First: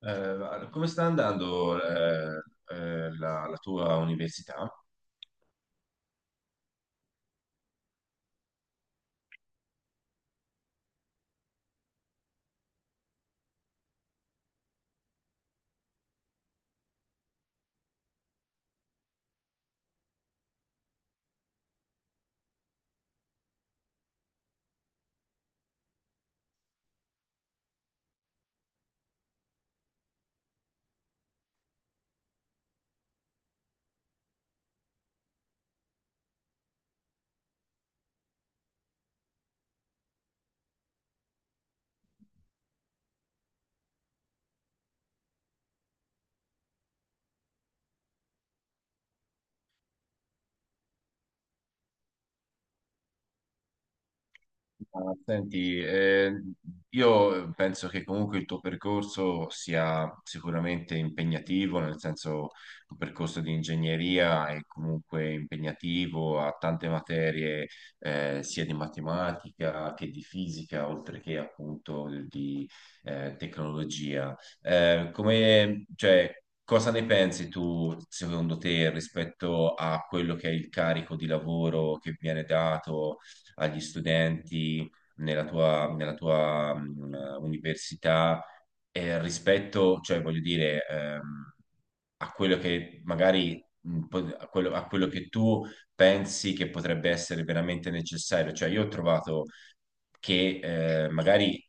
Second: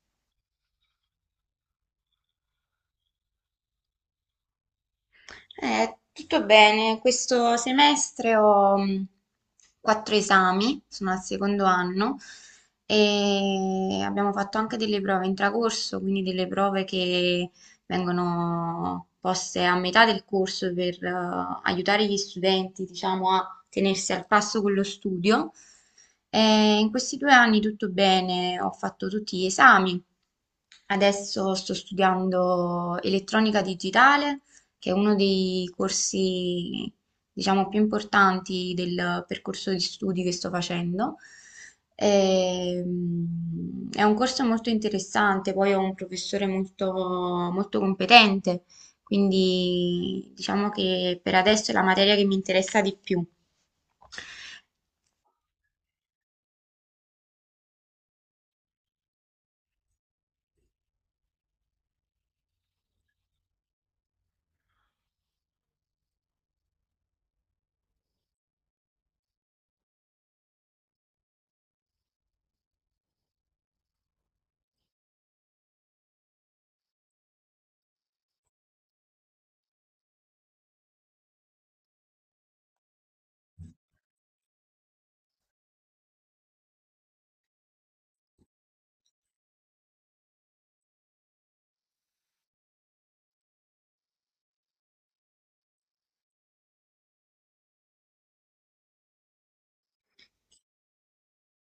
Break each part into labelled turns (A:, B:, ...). A: Come sta andando la tua università?
B: Tutto bene, questo semestre ho quattro esami, sono al secondo anno e abbiamo fatto anche delle prove intracorso, quindi delle prove che vengono poste a metà del corso per aiutare gli studenti, diciamo, a tenersi al passo con lo studio. E in questi 2 anni tutto bene, ho fatto tutti gli esami. Adesso sto studiando elettronica digitale, che è uno dei corsi, diciamo, più importanti del percorso di studi che sto facendo. È un corso molto interessante, poi ho un professore molto, molto competente, quindi diciamo che per adesso è la materia che mi interessa di più.
A: Ma senti, io penso che comunque il tuo percorso sia sicuramente impegnativo, nel senso un percorso di ingegneria è comunque impegnativo, ha tante materie sia di matematica che di fisica, oltre che appunto di tecnologia. Cioè, cosa ne pensi tu, secondo te, rispetto a quello che è il carico di lavoro che viene dato agli studenti nella tua università rispetto, cioè voglio dire, a quello che magari a a quello che tu pensi che potrebbe essere veramente necessario. Cioè, io ho trovato che magari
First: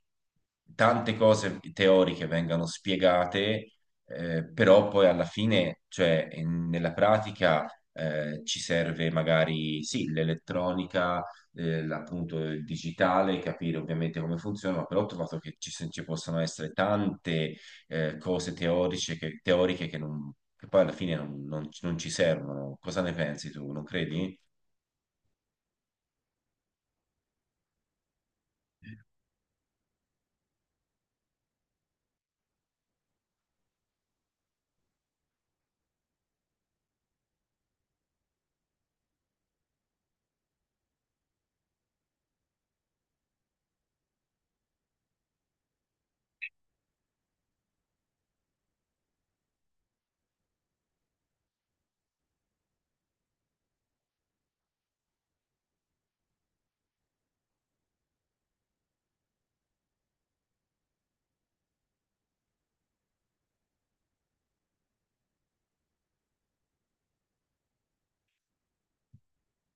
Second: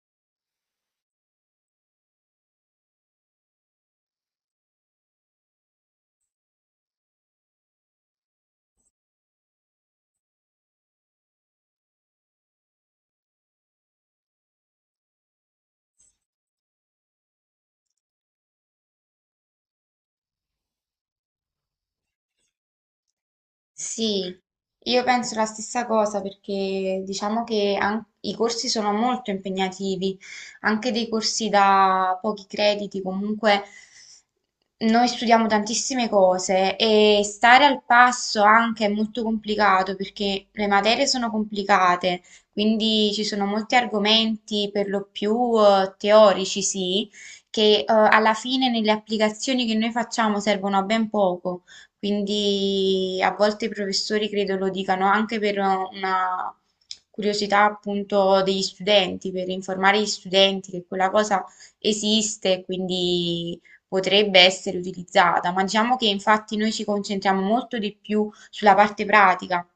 A: tante cose teoriche vengano spiegate, però poi alla fine, cioè nella pratica, ci serve magari sì, l'elettronica, appunto il digitale, capire ovviamente come funziona, ma però ho trovato che ci, se- ci possono essere tante cose teoriche che non, che poi alla fine non ci servono. Cosa ne pensi tu? Non
B: Sì,
A: credi?
B: io penso la stessa cosa, perché diciamo che i corsi sono molto impegnativi, anche dei corsi da pochi crediti. Comunque noi studiamo tantissime cose e stare al passo anche è molto complicato, perché le materie sono complicate, quindi ci sono molti argomenti per lo più teorici, sì, che alla fine nelle applicazioni che noi facciamo servono a ben poco. Quindi a volte i professori credo lo dicano anche per una curiosità, appunto, degli studenti, per informare gli studenti che quella cosa esiste e quindi potrebbe essere utilizzata, ma diciamo che infatti noi ci concentriamo molto di più sulla parte pratica,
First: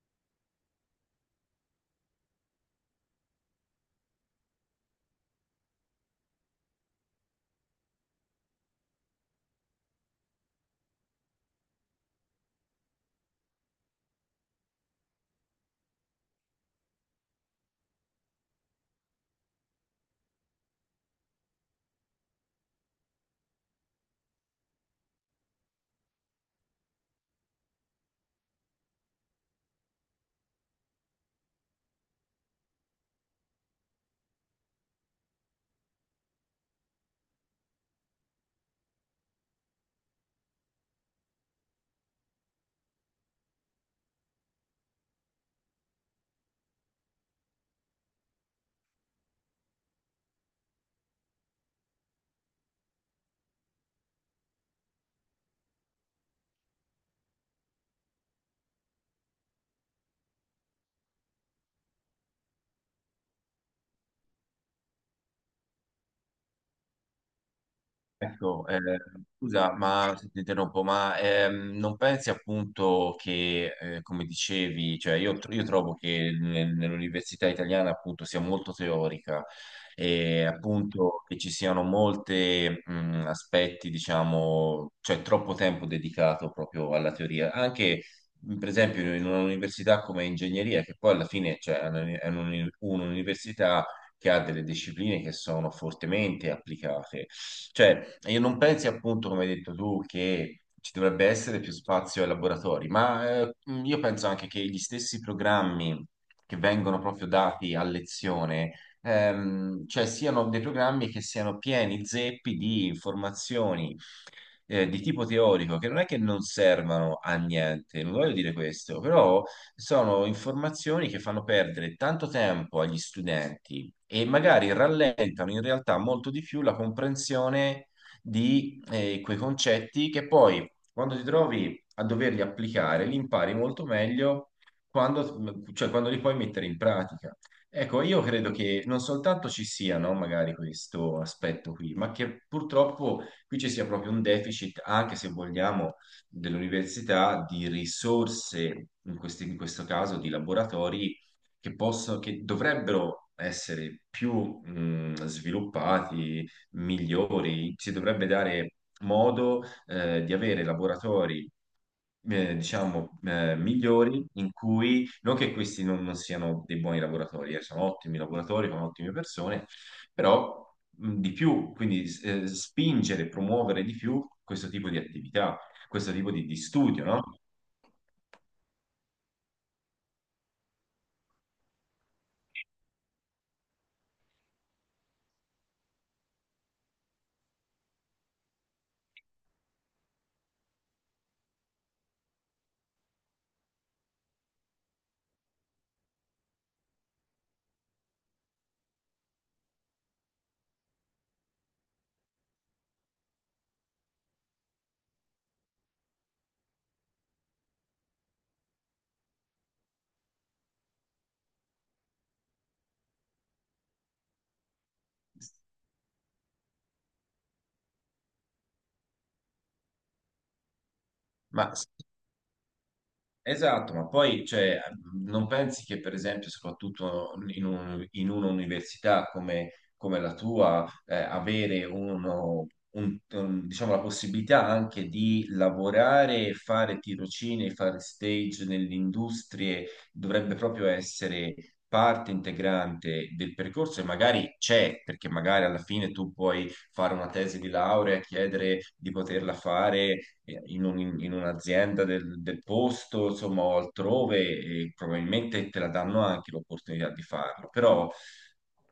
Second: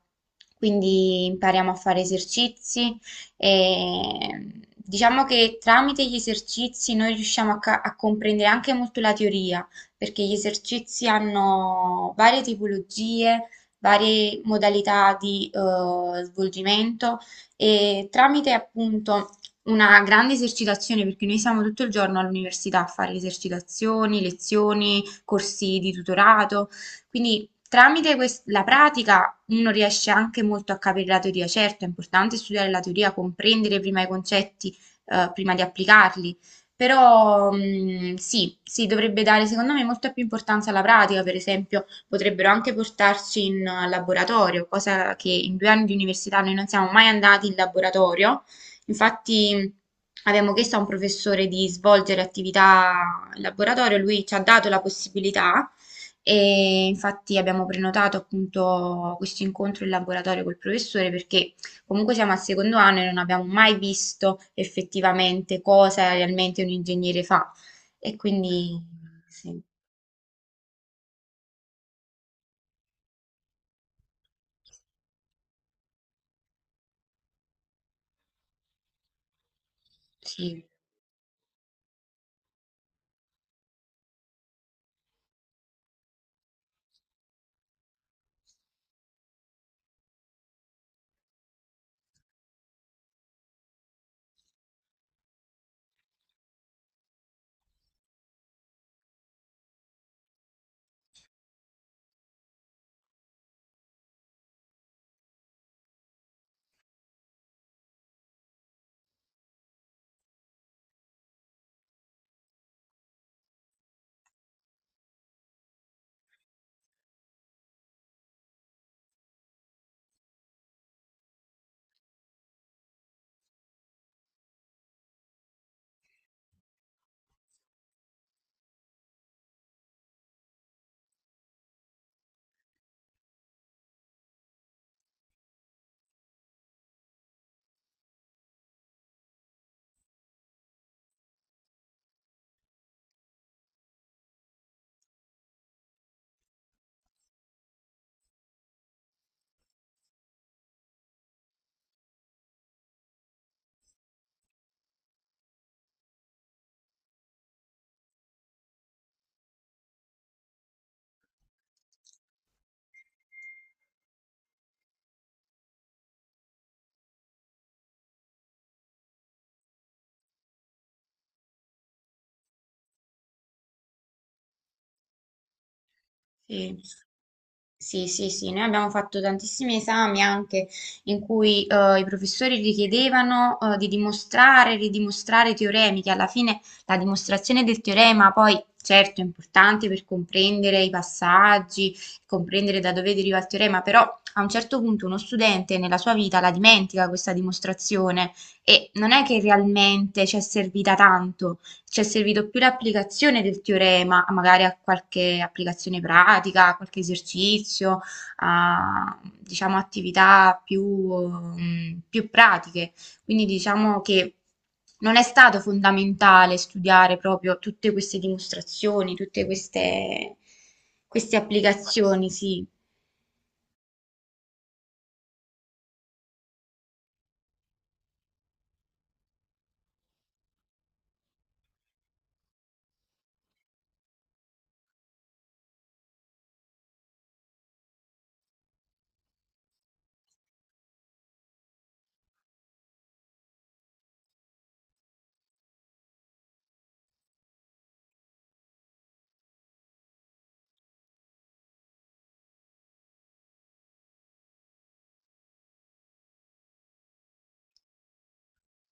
B: quindi impariamo a fare esercizi, e diciamo che tramite gli esercizi noi riusciamo a comprendere anche molto la teoria, perché gli esercizi hanno varie tipologie, varie modalità di svolgimento, e tramite appunto una grande esercitazione, perché noi siamo tutto il giorno all'università a fare esercitazioni, lezioni, corsi di tutorato, quindi tramite la pratica uno riesce anche molto a capire la teoria. Certo, è importante studiare la teoria, comprendere prima i concetti, prima di applicarli, però sì, sì, dovrebbe dare secondo me molta più importanza alla pratica. Per esempio, potrebbero anche portarci in laboratorio, cosa che in 2 anni di università noi non siamo mai andati in laboratorio. Infatti, abbiamo chiesto a un professore di svolgere attività in laboratorio, lui ci ha dato la possibilità e infatti abbiamo prenotato appunto questo incontro in laboratorio col professore, perché comunque siamo al secondo anno e non abbiamo mai visto effettivamente cosa realmente un ingegnere fa. E
A: Ecco,
B: quindi sì,
A: scusa, ma se ti interrompo, ma non pensi appunto che, come dicevi, cioè io trovo che nell'università italiana appunto sia molto teorica e
B: sì,
A: appunto che ci siano molti aspetti, diciamo, cioè troppo tempo dedicato proprio alla teoria, anche per esempio in un'università come ingegneria, che poi alla fine cioè, è è un'università che ha delle discipline che sono fortemente applicate. Cioè, e non pensi appunto, come hai detto tu, che ci dovrebbe essere più spazio ai laboratori, ma io penso anche che gli stessi programmi che vengono proprio dati a lezione, cioè siano dei programmi che siano pieni zeppi di informazioni di tipo teorico, che non è che non servano a niente, non voglio dire questo, però sono informazioni che fanno perdere tanto tempo agli studenti e magari rallentano in realtà molto di più la comprensione di quei concetti che poi quando ti trovi a doverli applicare li impari molto meglio quando, cioè, quando li puoi mettere in pratica. Ecco, io credo che non soltanto ci sia, no, magari questo aspetto qui, ma che purtroppo qui ci sia proprio un deficit, anche se vogliamo, dell'università di risorse, in in questo caso di laboratori che che dovrebbero essere più sviluppati, migliori, si dovrebbe dare modo di avere laboratori, diciamo, migliori, in cui non che questi non siano dei buoni lavoratori, sono ottimi lavoratori, sono ottime persone, però di più, quindi spingere, promuovere di più questo tipo di attività, questo tipo di
B: sì.
A: studio, no?
B: Sì, sì, sì, noi abbiamo fatto tantissimi esami anche in cui i professori richiedevano di dimostrare, ridimostrare teoremi, che alla fine la dimostrazione del teorema poi certo è importante per comprendere i passaggi, comprendere da dove deriva il teorema, però a un certo punto uno studente nella sua vita la dimentica questa dimostrazione, e non è che realmente ci è servita tanto. Ci è servito più l'applicazione del teorema, magari a qualche applicazione pratica, a qualche esercizio, a diciamo attività più, più pratiche. Quindi diciamo che non è stato fondamentale studiare proprio tutte queste dimostrazioni, tutte queste, queste
A: Ma
B: applicazioni, sì.
A: Esatto, ma poi cioè, non pensi che per esempio, soprattutto in un'università come, come la tua, avere diciamo, la possibilità anche di lavorare, fare tirocini, fare stage nelle industrie, dovrebbe proprio essere parte integrante del percorso e magari c'è, perché magari alla fine tu puoi fare una tesi di laurea e chiedere di poterla fare in un'azienda del posto, insomma, o altrove, e probabilmente te la danno anche l'opportunità di farlo. Però,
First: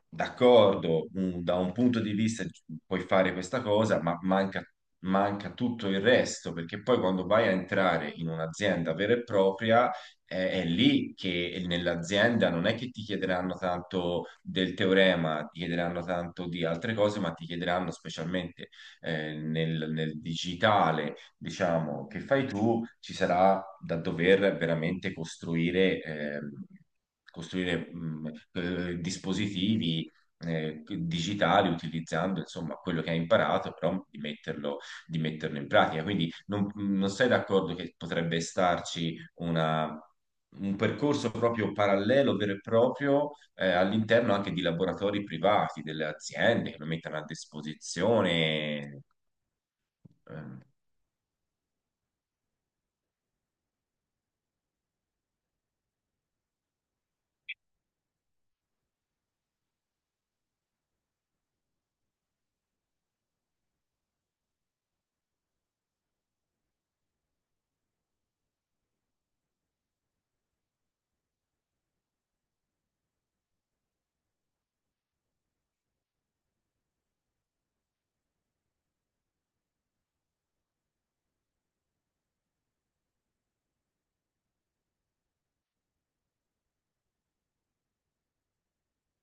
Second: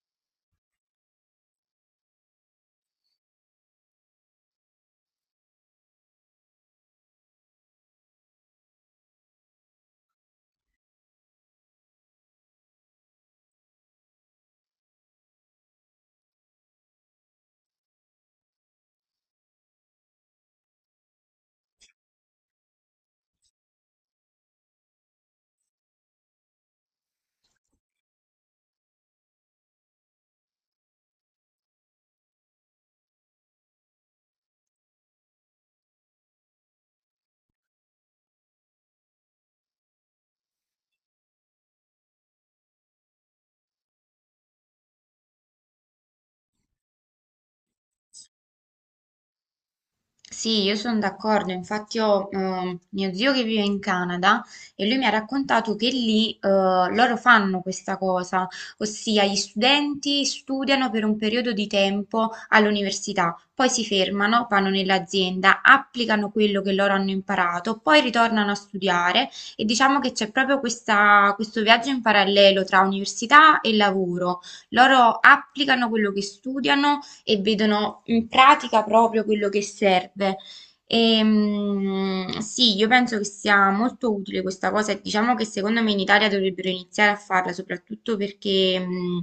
A: d'accordo, da un punto di vista puoi fare questa cosa, ma manca tutto il resto, perché poi quando vai a entrare in un'azienda vera e propria, è lì che nell'azienda non è che ti chiederanno tanto del teorema, ti chiederanno tanto di altre cose, ma ti chiederanno specialmente nel digitale, diciamo, che fai tu, ci sarà da dover veramente costruire, costruire dispositivi digitali utilizzando insomma quello che hai imparato, però di di metterlo in pratica. Quindi non sei d'accordo che potrebbe starci un percorso proprio parallelo, vero e proprio, all'interno anche di laboratori privati, delle aziende che lo mettano a disposizione.
B: Sì,
A: ehm,
B: io sono d'accordo, infatti ho mio zio che vive in Canada, e lui mi ha raccontato che lì loro fanno questa cosa, ossia gli studenti studiano per un periodo di tempo all'università, poi si fermano, vanno nell'azienda, applicano quello che loro hanno imparato, poi ritornano a studiare, e diciamo che c'è proprio questo viaggio in parallelo tra università e lavoro. Loro applicano quello che studiano e vedono in pratica proprio quello che serve. E, sì, io penso che sia molto utile questa cosa e diciamo che secondo me in Italia dovrebbero iniziare a farla, soprattutto perché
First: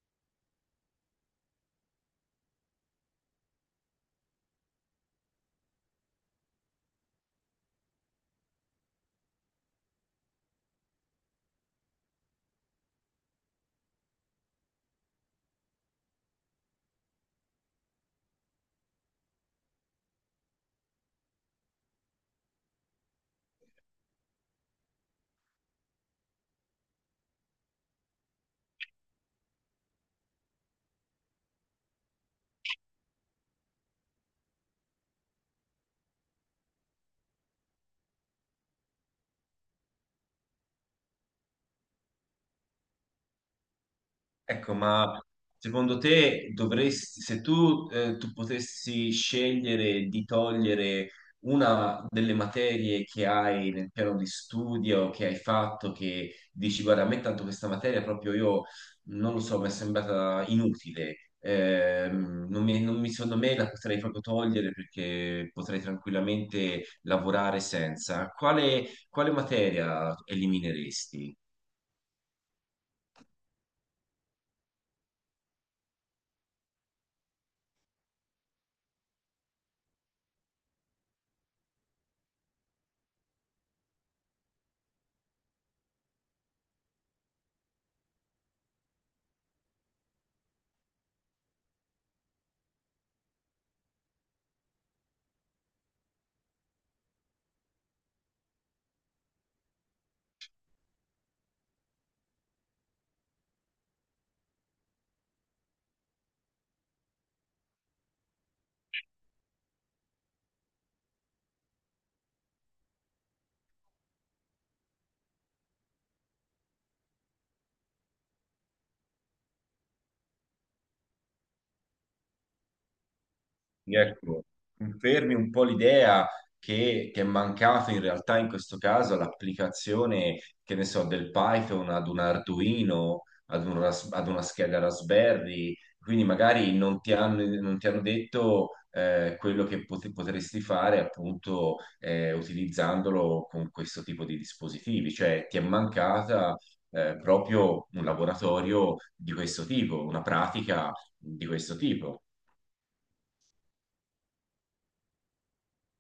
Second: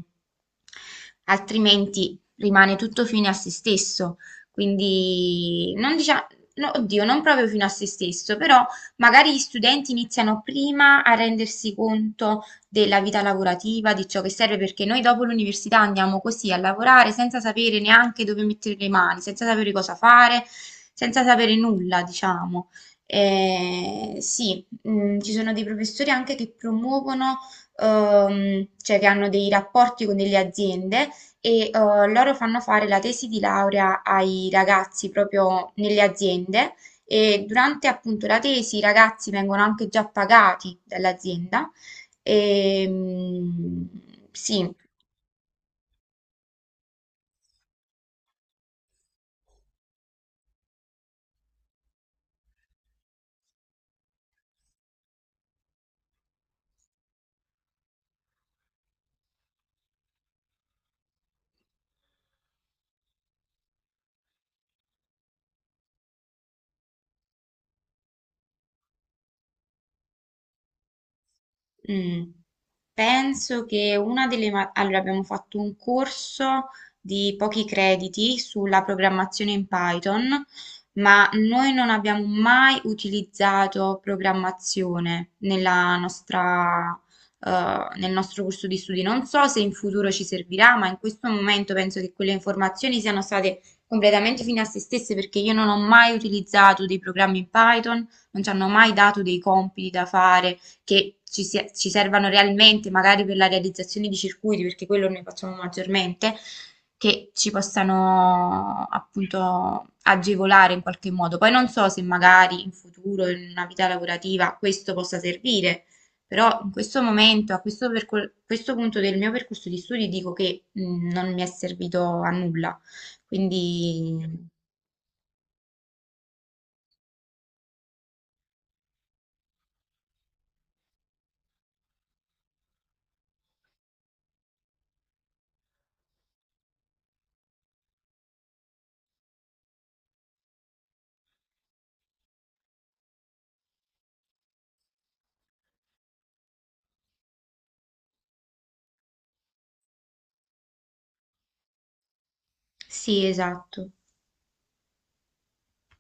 B: altrimenti rimane tutto fine a se stesso. Quindi non diciamo, no, oddio, non proprio fino a se stesso, però magari gli studenti iniziano prima a rendersi conto della vita lavorativa, di ciò che serve, perché noi dopo l'università andiamo così a lavorare senza sapere neanche dove mettere le mani, senza sapere cosa fare, senza sapere nulla, diciamo. Sì, ci sono dei professori anche che promuovono, cioè che hanno dei rapporti con delle aziende, e loro fanno fare la tesi di laurea ai ragazzi proprio nelle aziende, e durante appunto la tesi i ragazzi vengono anche già pagati dall'azienda. Ehm, sì.
A: Ecco, ma secondo te dovresti, se tu, tu potessi scegliere di togliere una delle materie che hai nel piano di studio, che hai fatto, che dici, guarda, a me tanto questa materia proprio io, non lo so, mi è sembrata inutile, non non mi- secondo me la potrei proprio togliere perché potrei tranquillamente lavorare senza. Quale materia elimineresti?
B: Mh. Penso che una delle ma allora abbiamo fatto un corso di pochi crediti sulla programmazione in Python, ma noi non abbiamo mai utilizzato programmazione nel nostro corso di studi. Non so se in futuro ci servirà, ma in questo momento penso che quelle informazioni siano state completamente fine a se stesse, perché io non ho mai utilizzato dei programmi in Python, non ci hanno mai dato dei compiti da fare che ci servano realmente, magari per la realizzazione di circuiti, perché quello noi facciamo maggiormente, che ci possano appunto agevolare in qualche modo. Poi non so se magari in futuro, in una vita lavorativa, questo possa servire. Però in questo momento, questo punto del mio percorso di studi, dico che non mi è servito a nulla. Quindi
A: Ecco, confermi un po' l'idea che ti è mancato in realtà in questo caso l'applicazione, che ne so, del Python ad un Arduino, ad ad una scheda Raspberry, quindi magari non ti hanno, non ti hanno detto quello che potresti fare appunto utilizzandolo con questo tipo di dispositivi, cioè ti è mancata proprio un laboratorio di questo tipo, una pratica di questo tipo.
B: sì, esatto.